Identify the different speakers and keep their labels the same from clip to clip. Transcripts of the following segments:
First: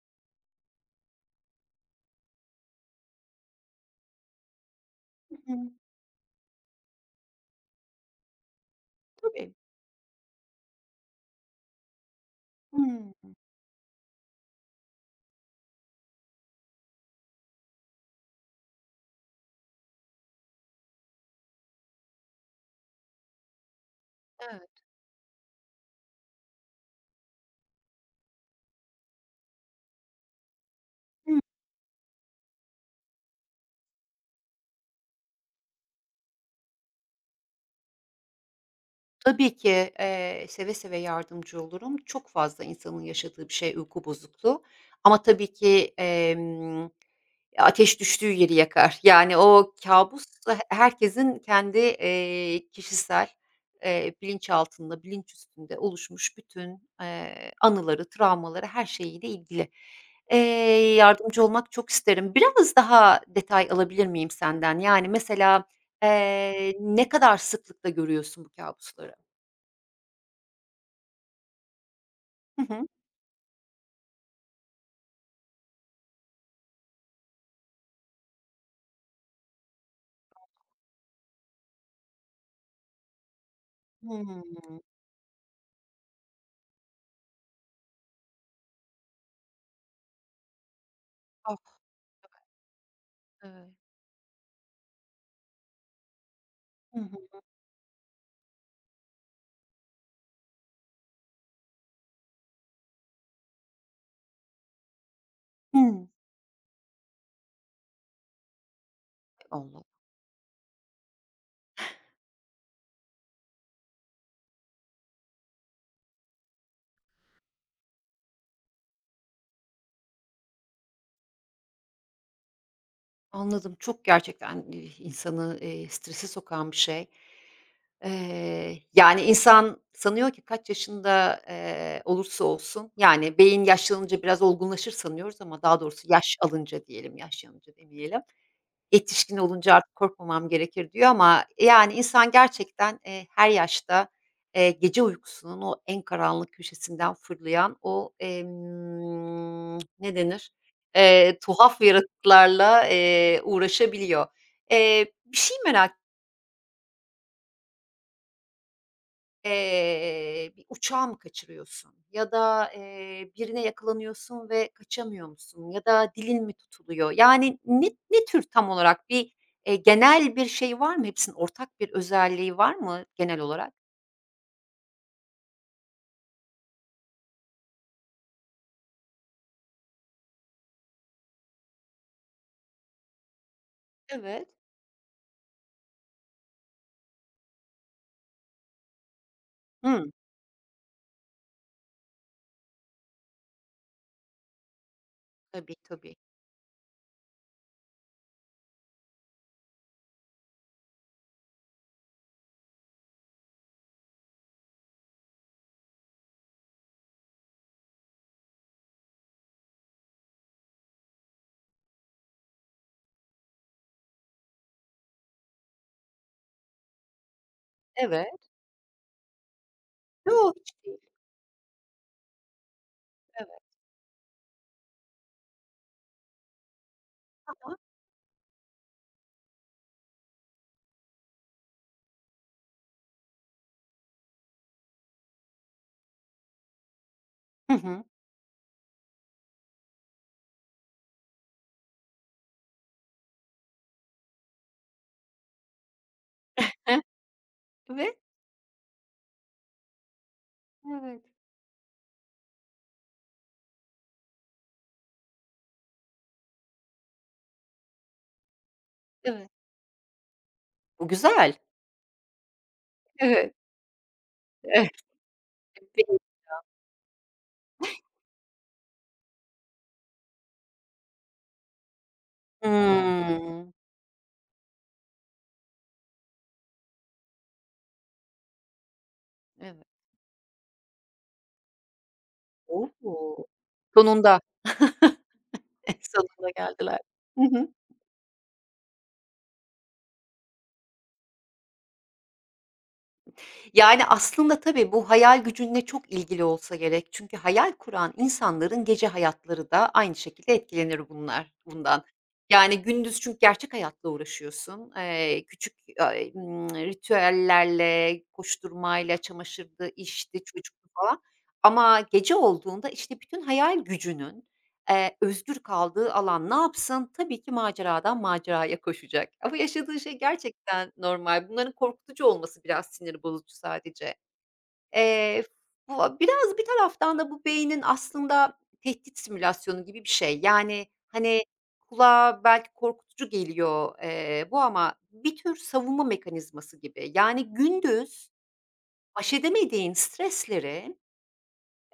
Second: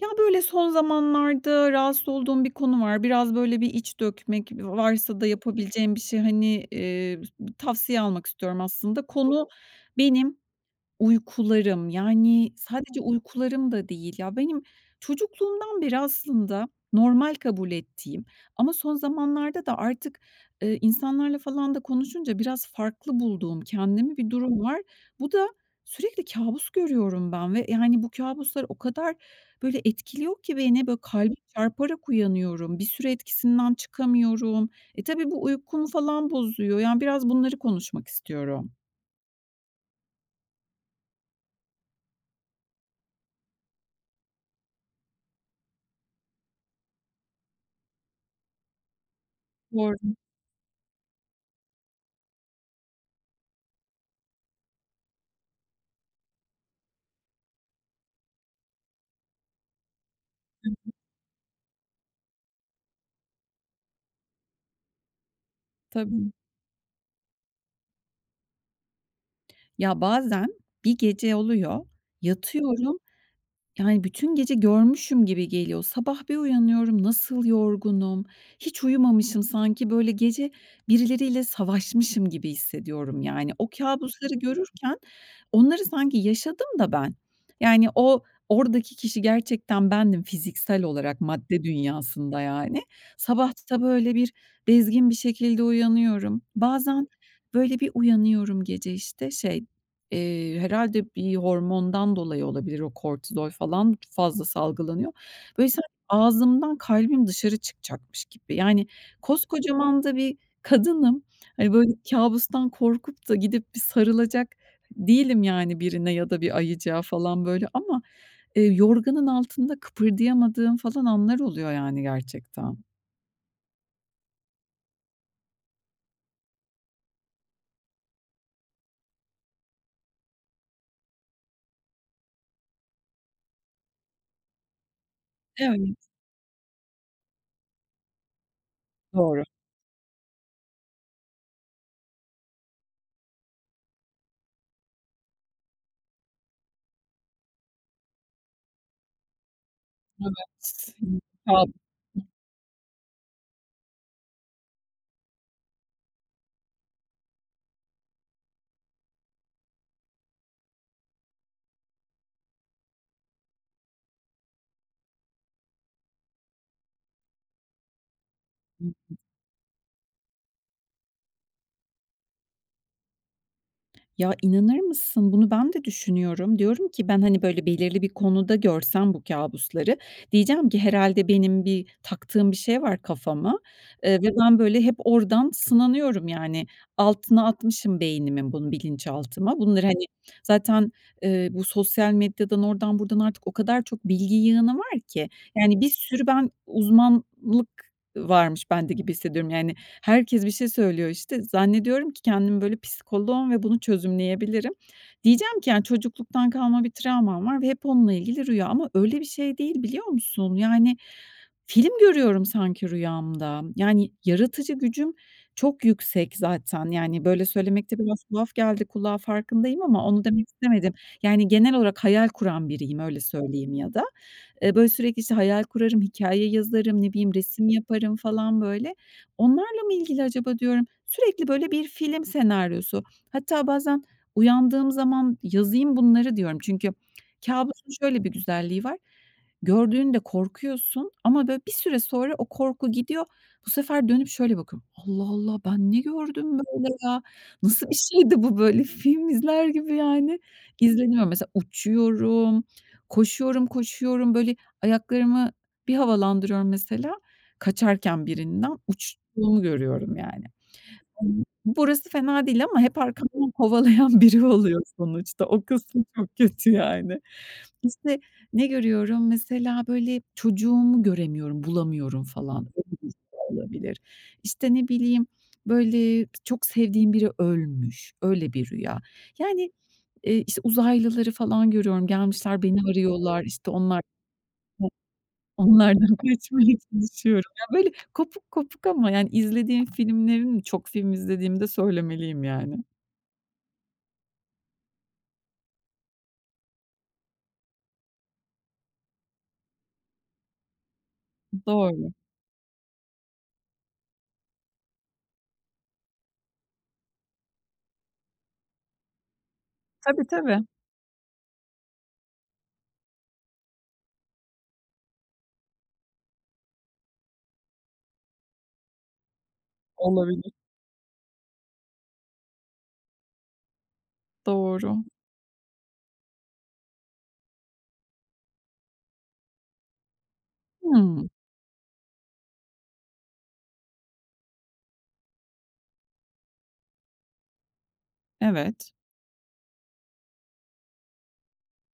Speaker 1: Ya, böyle, son zamanlarda rahatsız olduğum bir konu var. Biraz, böyle, bir iç dökmek varsa da
Speaker 2: Hı hı.
Speaker 1: yapabileceğim bir şey, hani, tavsiye almak istiyorum aslında. Konu
Speaker 2: Tabii.
Speaker 1: benim, uykularım, yani, sadece
Speaker 2: Hımm.
Speaker 1: uykularım da değil. Ya, benim çocukluğumdan beri aslında normal kabul ettiğim ama son zamanlarda da artık, insanlarla falan da konuşunca biraz farklı bulduğum kendimi bir durum
Speaker 2: Evet.
Speaker 1: var. Bu da sürekli kâbus görüyorum ben ve, yani, bu kâbuslar o kadar, böyle, etkiliyor ki beni, böyle, kalbim
Speaker 2: Hımm.
Speaker 1: çarparak uyanıyorum. Bir süre etkisinden çıkamıyorum. E, tabii bu uykumu falan bozuyor. Yani, biraz bunları konuşmak istiyorum.
Speaker 2: Tabii ki, seve seve yardımcı olurum. Çok fazla insanın yaşadığı bir şey uyku bozukluğu ama tabii ki. Ateş düştüğü yeri yakar. Yani o
Speaker 1: Doğru,
Speaker 2: kabus da herkesin kendi, kişisel, bilinç altında, bilinç üstünde oluşmuş bütün, anıları, travmaları, her şeyiyle ilgili. Eee, Yardımcı olmak çok isterim. Biraz daha detay alabilir miyim senden? Yani mesela,
Speaker 1: tabii.
Speaker 2: ne kadar sıklıkla görüyorsun bu kabusları?
Speaker 1: Ya, bazen bir gece oluyor,
Speaker 2: Hı hı.
Speaker 1: yatıyorum, yani, bütün gece görmüşüm gibi geliyor. Sabah bir uyanıyorum, nasıl yorgunum, hiç uyumamışım sanki, böyle, gece birileriyle savaşmışım gibi hissediyorum, yani. O kabusları
Speaker 2: Hımm.
Speaker 1: görürken onları sanki yaşadım da ben. Yani, o oradaki kişi gerçekten bendim fiziksel olarak
Speaker 2: Ah,
Speaker 1: madde
Speaker 2: evet.
Speaker 1: dünyasında, yani. Sabah
Speaker 2: Evet.
Speaker 1: da, böyle, bezgin bir şekilde uyanıyorum.
Speaker 2: Hı
Speaker 1: Bazen,
Speaker 2: hı.
Speaker 1: böyle, bir uyanıyorum gece, işte. Herhâlde bir hormondan dolayı olabilir o kortizol falan fazla salgılanıyor. Böyle sanki ağzımdan kalbim dışarı çıkacakmış gibi. Yani
Speaker 2: Allah.
Speaker 1: koskocaman da bir kadınım. Hani, böyle kabustan korkup da gidip bir sarılacak değilim yani birine ya da bir ayıcığa falan böyle ama, yorganın altında kıpırdayamadığım falan anlar oluyor yani gerçekten.
Speaker 2: Anladım. Çok gerçekten, insanı, strese sokan bir şey. Yani, insan sanıyor ki kaç yaşında, olursa olsun, yani, beyin yaşlanınca biraz olgunlaşır sanıyoruz ama daha
Speaker 1: Evet,
Speaker 2: doğrusu yaş alınca diyelim, yaşlanınca demeyelim. Yetişkin
Speaker 1: doğru.
Speaker 2: olunca artık korkmamam gerekir diyor ama, yani, insan gerçekten, her yaşta, gece uykusunun o en karanlık köşesinden fırlayan o, ne denir, tuhaf yaratıklarla, uğraşabiliyor. Bir şey merak bir uçağı mı kaçırıyorsun ya da, birine yakalanıyorsun ve kaçamıyor musun ya da dilin mi tutuluyor? Yani ne tür tam olarak bir, genel bir şey var mı? Hepsinin ortak bir özelliği var mı genel olarak?
Speaker 1: Ya, inanır mısın? Bunu ben de düşünüyorum. Diyorum ki ben, hani, böyle belirli bir konuda görsem bu kabusları diyeceğim ki herhalde benim bir taktığım bir şey var kafama, ve
Speaker 2: Evet.
Speaker 1: ben böyle hep oradan sınanıyorum yani. Altına atmışım beynimin bunu bilinçaltıma. Bunları, hani,
Speaker 2: Hıı.
Speaker 1: zaten, bu sosyal medyadan oradan buradan artık o kadar çok bilgi yığını var ki.
Speaker 2: Tabii,
Speaker 1: Yani bir
Speaker 2: tabii.
Speaker 1: sürü ben uzmanlık varmış bende gibi hissediyorum. Yani, herkes bir şey söylüyor, işte. Zannediyorum ki kendim böyle psikoloğum ve bunu çözümleyebilirim. Diyeceğim ki, yani, çocukluktan kalma bir travmam var ve hep onunla ilgili rüya ama öyle bir şey değil, biliyor musun? Yani, film görüyorum sanki rüyamda. Yani, yaratıcı gücüm çok yüksek zaten. Yani, böyle söylemekte biraz
Speaker 2: Evet.
Speaker 1: tuhaf geldi kulağa farkındayım ama onu demek
Speaker 2: Yo, hiç
Speaker 1: istemedim.
Speaker 2: değil.
Speaker 1: Yani, genel olarak hayal kuran biriyim, öyle
Speaker 2: Evet.
Speaker 1: söyleyeyim ya da. Böyle, sürekli, işte, hayal kurarım, hikaye yazarım, ne bileyim,
Speaker 2: Hı
Speaker 1: resim
Speaker 2: hı.
Speaker 1: yaparım falan, böyle. Onlarla mı ilgili acaba diyorum. Sürekli, böyle, bir film senaryosu. Hatta bazen uyandığım zaman yazayım bunları diyorum. Çünkü kâbusun
Speaker 2: Hı.
Speaker 1: şöyle bir güzelliği var. Gördüğünde korkuyorsun ama, böyle, bir süre sonra o korku gidiyor. Bu sefer dönüp şöyle bakıyorum. Allah Allah, ben ne gördüm böyle
Speaker 2: Heh,
Speaker 1: ya? Nasıl bir
Speaker 2: ve
Speaker 1: şeydi bu böyle? Film izler gibi, yani,
Speaker 2: evet,
Speaker 1: izleniyorum. Mesela uçuyorum, koşuyorum, koşuyorum, böyle, ayaklarımı bir havalandırıyorum mesela, kaçarken birinden
Speaker 2: evet.
Speaker 1: uçtuğumu görüyorum yani.
Speaker 2: Bu güzel.
Speaker 1: Burası fena değil ama hep arkamdan
Speaker 2: Evet.
Speaker 1: kovalayan biri oluyor
Speaker 2: Evet.
Speaker 1: sonuçta. O kısmı çok kötü yani. İşte, ne görüyorum? Mesela, böyle, çocuğumu göremiyorum, bulamıyorum falan. Öyle bir şey
Speaker 2: Hımm.
Speaker 1: olabilir. İşte, ne bileyim, böyle, çok sevdiğim biri ölmüş, öyle bir rüya. Yani,
Speaker 2: Evet.
Speaker 1: işte, uzaylıları falan görüyorum. Gelmişler beni arıyorlar,
Speaker 2: O!
Speaker 1: İşte onlar
Speaker 2: Sonunda.
Speaker 1: onlardan
Speaker 2: Sonunda
Speaker 1: kaçmaya
Speaker 2: geldiler. Hı
Speaker 1: çalışıyorum.
Speaker 2: hı.
Speaker 1: Ya, böyle, kopuk kopuk ama, yani, izlediğim filmlerin. Çok film izlediğimi de söylemeliyim, yani.
Speaker 2: Yani, aslında tabii bu hayal gücünle çok ilgili olsa gerek. Çünkü hayal kuran insanların gece hayatları da aynı şekilde etkilenir bunlar bundan.
Speaker 1: Doğru.
Speaker 2: Yani, gündüz çünkü gerçek hayatla uğraşıyorsun. Küçük, ritüellerle, koşturmayla, çamaşırdı,
Speaker 1: Tabii,
Speaker 2: işti,
Speaker 1: tabii.
Speaker 2: çocuktu falan ama gece olduğunda, işte, bütün hayal gücünün özgür kaldığı alan ne yapsın? Tabii ki maceradan maceraya koşacak ama yaşadığı şey
Speaker 1: Olabilir.
Speaker 2: gerçekten normal. Bunların korkutucu olması biraz sinir bozucu sadece.
Speaker 1: Doğru.
Speaker 2: Eee, Bu biraz bir taraftan da bu beynin aslında tehdit simülasyonu gibi bir şey. Yani,
Speaker 1: Hımm.
Speaker 2: hani, kulağa belki korkutucu geliyor, bu ama bir tür savunma mekanizması gibi. Yani gündüz
Speaker 1: Evet.
Speaker 2: aşedemediğin stresleri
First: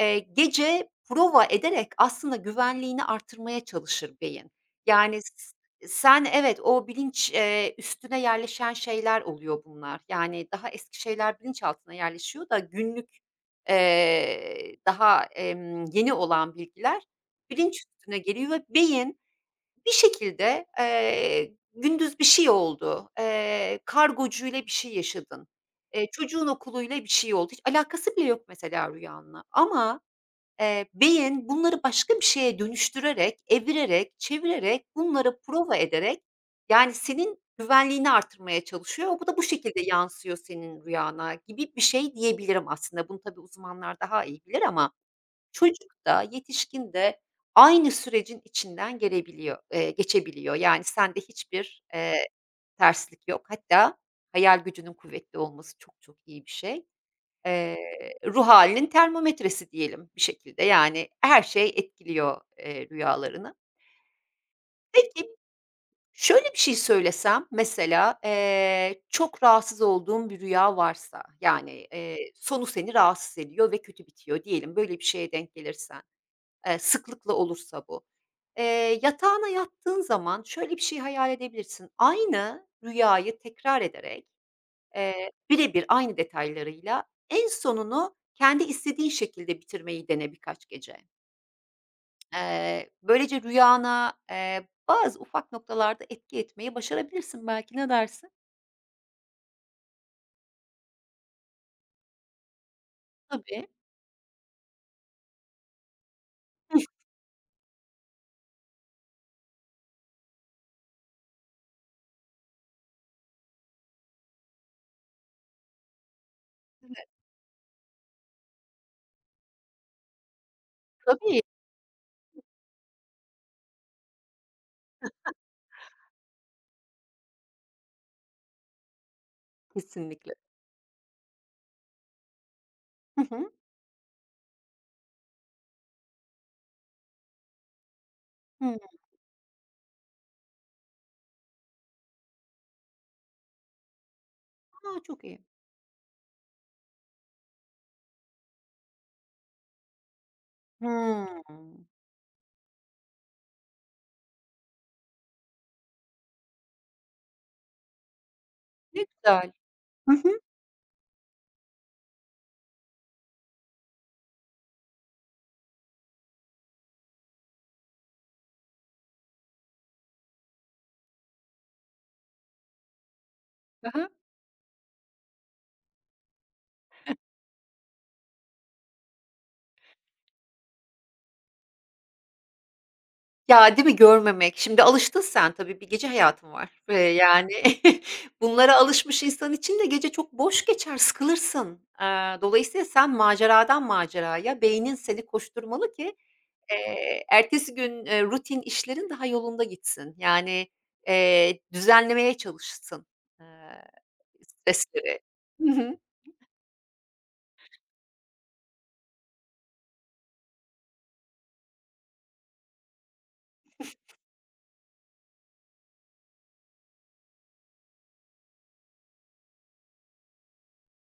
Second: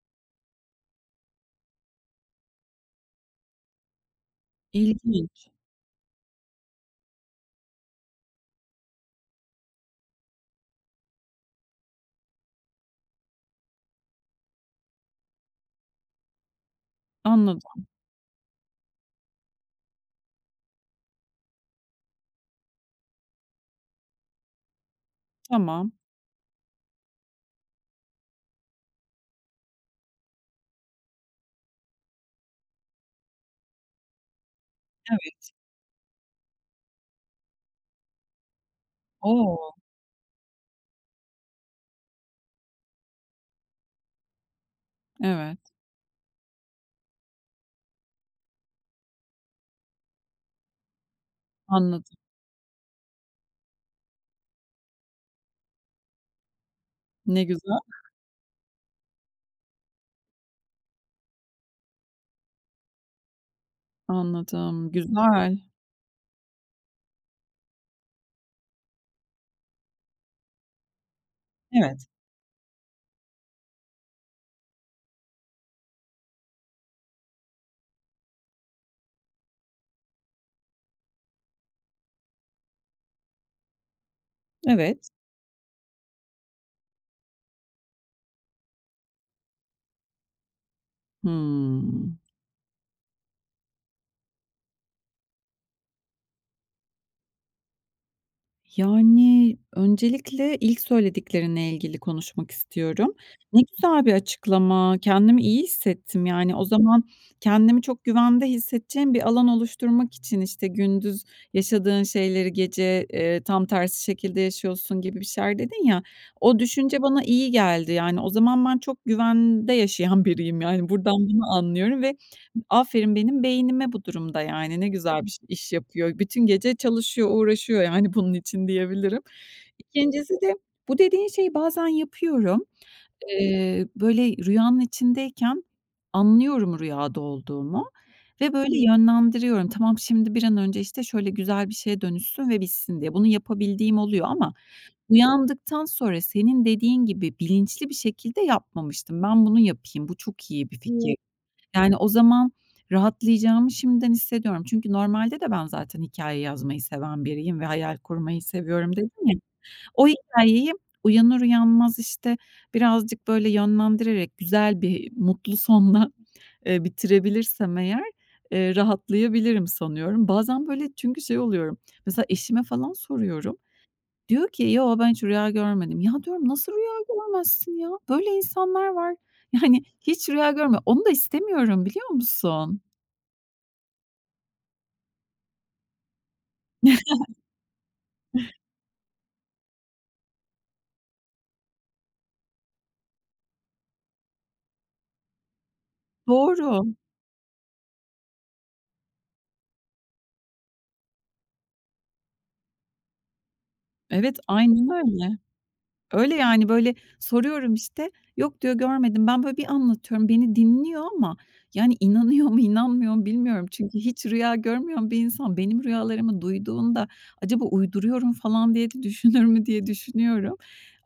Speaker 2: Gece prova ederek aslında güvenliğini artırmaya çalışır beyin. Yani
Speaker 1: İlginç.
Speaker 2: s sen evet, o bilinç, üstüne yerleşen şeyler oluyor bunlar. Yani daha eski şeyler bilinçaltına yerleşiyor da günlük, daha, yeni olan bilgiler bilinç
Speaker 1: Anladım,
Speaker 2: üstüne geliyor ve beyin bir şekilde, gündüz bir şey oldu, kargocuyla bir şey yaşadın,
Speaker 1: tamam.
Speaker 2: çocuğun okuluyla bir şey oldu. Hiç alakası bile yok mesela rüyanla ama beyin bunları başka bir şeye dönüştürerek, evirerek, çevirerek, bunları
Speaker 1: Evet,
Speaker 2: prova ederek, yani, senin güvenliğini artırmaya çalışıyor. Bu da bu
Speaker 1: o!
Speaker 2: şekilde yansıyor senin rüyana gibi bir şey diyebilirim aslında. Bunu tabii uzmanlar daha iyi bilir ama
Speaker 1: Evet,
Speaker 2: çocuk da yetişkin de aynı sürecin içinden gelebiliyor, geçebiliyor. Yani, sende hiçbir,
Speaker 1: anladım.
Speaker 2: terslik yok. Hatta hayal gücünün kuvvetli olması çok çok iyi bir şey.
Speaker 1: Ne güzel.
Speaker 2: Ruh halinin termometresi diyelim bir şekilde. Yani her şey etkiliyor, rüyalarını.
Speaker 1: Anladım,
Speaker 2: Peki,
Speaker 1: güzel.
Speaker 2: şöyle bir şey söylesem mesela, çok rahatsız olduğum bir rüya varsa, yani,
Speaker 1: Evet,
Speaker 2: sonu seni rahatsız ediyor ve kötü bitiyor diyelim, böyle bir şeye denk gelirsen, sıklıkla olursa bu. Yatağına yattığın zaman şöyle bir şey hayal edebilirsin. Aynı rüyayı tekrar ederek
Speaker 1: evet.
Speaker 2: Eee, birebir aynı detaylarıyla en sonunu kendi istediğin şekilde bitirmeyi dene birkaç gece.
Speaker 1: Hımm.
Speaker 2: Böylece rüyana, bazı ufak noktalarda etki etmeyi başarabilirsin belki, ne dersin?
Speaker 1: Yani, öncelikle ilk söylediklerine ilgili konuşmak istiyorum. Ne
Speaker 2: Tabii.
Speaker 1: güzel bir açıklama, kendimi iyi hissettim. Yani, o zaman kendimi çok güvende hissedeceğim bir alan oluşturmak için, işte, gündüz yaşadığın şeyleri gece, tam tersi şekilde yaşıyorsun gibi bir şeyler dedin ya, o düşünce bana iyi geldi. Yani, o zaman ben çok güvende yaşayan biriyim. Yani, buradan
Speaker 2: Tabii,
Speaker 1: bunu anlıyorum ve aferin benim beynime bu durumda, yani, ne güzel bir iş yapıyor. Bütün gece çalışıyor, uğraşıyor, yani, bunun için diyebilirim.
Speaker 2: kesinlikle.
Speaker 1: İkincisi de bu dediğin şeyi bazen yapıyorum.
Speaker 2: Hı hı.
Speaker 1: Böyle rüyanın içindeyken anlıyorum rüyada olduğumu ve böyle
Speaker 2: Hıı.
Speaker 1: yönlendiriyorum. Tamam, şimdi bir an önce, işte, şöyle güzel bir şeye dönüşsün ve bitsin diye. Bunu yapabildiğim oluyor ama
Speaker 2: A, çok iyi.
Speaker 1: uyandıktan sonra senin dediğin gibi bilinçli bir şekilde yapmamıştım. Ben bunu yapayım, bu çok iyi bir fikir
Speaker 2: Hımm.
Speaker 1: yani, o zaman rahatlayacağımı şimdiden hissediyorum. Çünkü normalde de ben zaten hikaye yazmayı seven biriyim ve hayal kurmayı seviyorum
Speaker 2: Ne
Speaker 1: dedim ya.
Speaker 2: güzel.
Speaker 1: O
Speaker 2: Hı hı.
Speaker 1: hikayeyi uyanır uyanmaz, işte, birazcık böyle yönlendirerek güzel bir mutlu sonla, bitirebilirsem eğer, rahatlayabilirim sanıyorum. Bazen böyle çünkü şey oluyorum, mesela eşime falan soruyorum.
Speaker 2: Hı hı.
Speaker 1: Diyor ki, "Yo, ben hiç rüya görmedim." Ya, diyorum, "Nasıl rüya görmezsin ya? Böyle insanlar var." Yani, hiç rüya görme. Onu da istemiyorum, biliyor musun?
Speaker 2: Ya, değil mi? Görmemek. Şimdi alıştın sen tabii, bir gece hayatın var. Yani bunlara alışmış insan için de gece çok boş geçer, sıkılırsın. Dolayısıyla sen maceradan maceraya, beynin seni koşturmalı ki,
Speaker 1: Doğru.
Speaker 2: ertesi gün, rutin işlerin daha yolunda gitsin. Yani, düzenlemeye çalışsın, eee,
Speaker 1: Evet, aynen
Speaker 2: stresleri.
Speaker 1: öyle.
Speaker 2: Hı hı.
Speaker 1: Öyle, yani, böyle, soruyorum, işte, "Yok." diyor, "Görmedim." Ben böyle bir anlatıyorum, beni dinliyor ama, yani, inanıyor mu, inanmıyor mu bilmiyorum. Çünkü hiç rüya görmeyen bir insan benim rüyalarımı duyduğunda acaba uyduruyorum falan diye de düşünür mü diye düşünüyorum.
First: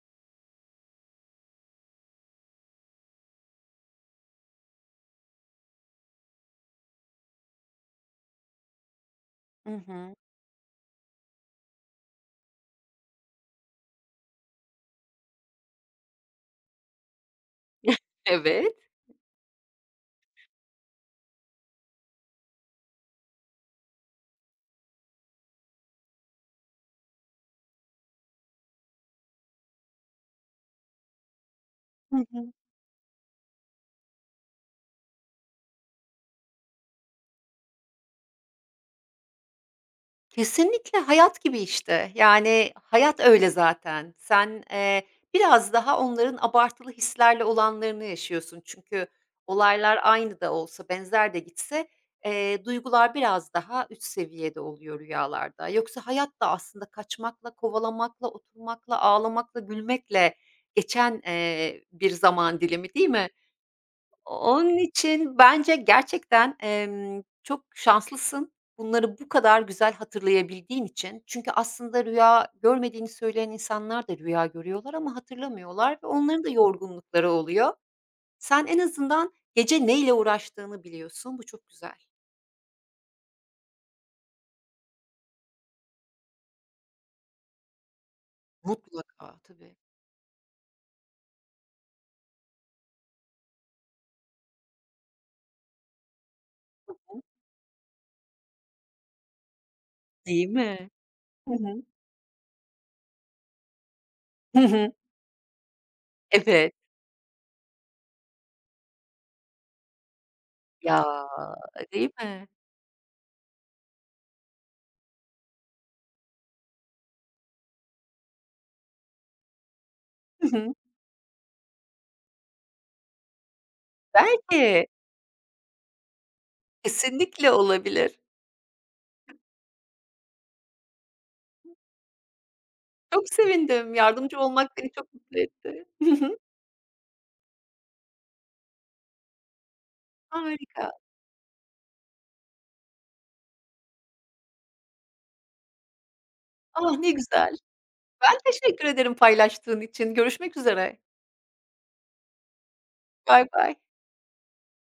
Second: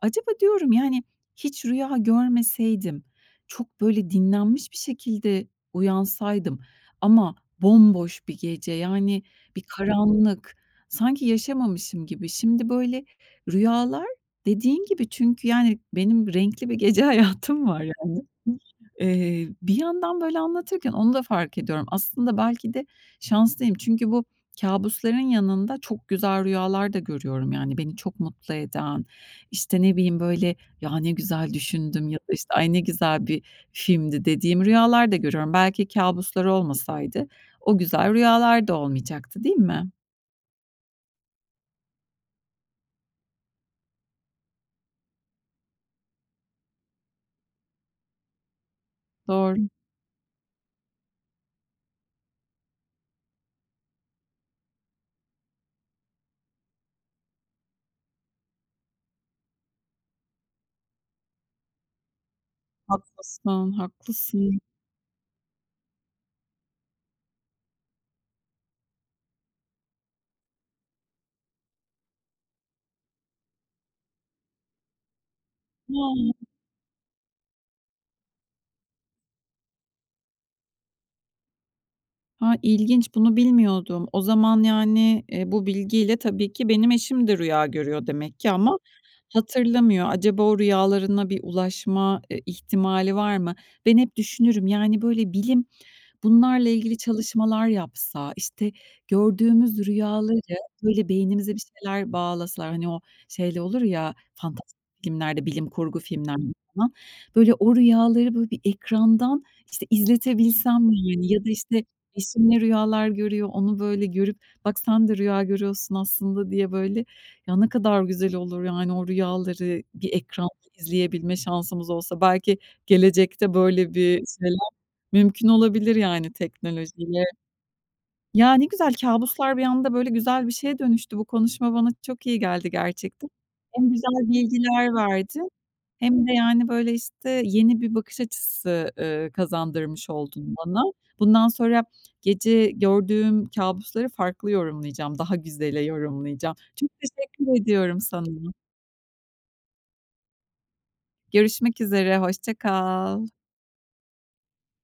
Speaker 1: Acaba diyorum, yani, hiç rüya görmeseydim, çok böyle dinlenmiş bir şekilde uyansaydım ama bomboş bir gece, yani, bir
Speaker 2: Hı hı.
Speaker 1: karanlık, sanki yaşamamışım gibi. Şimdi böyle rüyalar. Dediğin gibi çünkü, yani, benim renkli bir gece hayatım var yani.
Speaker 2: Evet.
Speaker 1: Bir yandan böyle anlatırken onu da fark ediyorum. Aslında belki de şanslıyım çünkü bu kabusların yanında çok güzel rüyalar da görüyorum. Yani, beni çok mutlu eden, işte, ne bileyim, böyle, "Ya, ne güzel düşündüm."
Speaker 2: Hı
Speaker 1: ya da,
Speaker 2: hı.
Speaker 1: işte, "Ay, ne güzel bir filmdi." dediğim rüyalar da görüyorum. Belki kabusları olmasaydı o güzel rüyalar da olmayacaktı, değil mi?
Speaker 2: Kesinlikle hayat gibi işte. Yani, hayat öyle zaten. Sen, biraz daha onların abartılı hislerle olanlarını yaşıyorsun. Çünkü
Speaker 1: Doğru,
Speaker 2: olaylar aynı da olsa, benzer de gitse, duygular biraz daha üst seviyede oluyor rüyalarda. Yoksa hayat da aslında kaçmakla, kovalamakla, oturmakla, ağlamakla, gülmekle geçen, bir zaman dilimi, değil mi?
Speaker 1: haklısın, haklısın.
Speaker 2: Onun için bence gerçekten, çok şanslısın bunları bu kadar güzel hatırlayabildiğin için. Çünkü aslında rüya görmediğini söyleyen insanlar da rüya görüyorlar ama hatırlamıyorlar ve onların da yorgunlukları oluyor. Sen en azından gece neyle uğraştığını biliyorsun. Bu çok güzel.
Speaker 1: Ha ilginç, bunu bilmiyordum. O zaman, yani, bu bilgiyle tabii ki benim eşim de rüya görüyor demek ki ama
Speaker 2: Mutlaka, tabii.
Speaker 1: hatırlamıyor. Acaba o rüyalarına bir ulaşma, ihtimali var mı? Ben hep düşünürüm, yani, böyle bilim bunlarla
Speaker 2: Hı
Speaker 1: ilgili
Speaker 2: hı.
Speaker 1: çalışmalar yapsa, işte, gördüğümüz rüyaları
Speaker 2: Değil mi?
Speaker 1: böyle
Speaker 2: Hı
Speaker 1: beynimize bir
Speaker 2: hı.
Speaker 1: şeyler bağlasalar, hani, o şeyle olur ya
Speaker 2: Hı
Speaker 1: fantastik
Speaker 2: hı.
Speaker 1: filmlerde, bilim kurgu filmlerde
Speaker 2: Evet.
Speaker 1: falan, böyle o rüyaları böyle bir ekrandan, işte, izletebilsem
Speaker 2: Ya,
Speaker 1: yani ya da, işte,
Speaker 2: değil mi?
Speaker 1: eşimle rüyalar görüyor, onu böyle görüp "Bak sen de rüya görüyorsun aslında." diye böyle ya ne kadar güzel olur yani o rüyaları bir
Speaker 2: Hı
Speaker 1: ekranda
Speaker 2: hı.
Speaker 1: izleyebilme şansımız olsa belki gelecekte böyle bir şeyler.
Speaker 2: Belki.
Speaker 1: Mümkün olabilir yani teknolojiyle.
Speaker 2: Kesinlikle olabilir.
Speaker 1: Ya, ne güzel kabuslar bir anda böyle güzel bir şeye dönüştü. Bu konuşma bana çok iyi geldi
Speaker 2: Çok
Speaker 1: gerçekten. Hem
Speaker 2: sevindim.
Speaker 1: güzel
Speaker 2: Yardımcı olmak beni
Speaker 1: bilgiler
Speaker 2: çok mutlu
Speaker 1: verdi
Speaker 2: etti. Hı
Speaker 1: hem de,
Speaker 2: hı.
Speaker 1: yani, böyle, işte, yeni bir bakış açısı, kazandırmış oldun bana.
Speaker 2: Harika.
Speaker 1: Bundan sonra gece gördüğüm kabusları farklı yorumlayacağım, daha güzele yorumlayacağım. Çok
Speaker 2: Ah, ne güzel.
Speaker 1: teşekkür ediyorum sana.
Speaker 2: Ben teşekkür ederim paylaştığın için. Görüşmek üzere.
Speaker 1: Görüşmek üzere, hoşça kal.
Speaker 2: Bay bay.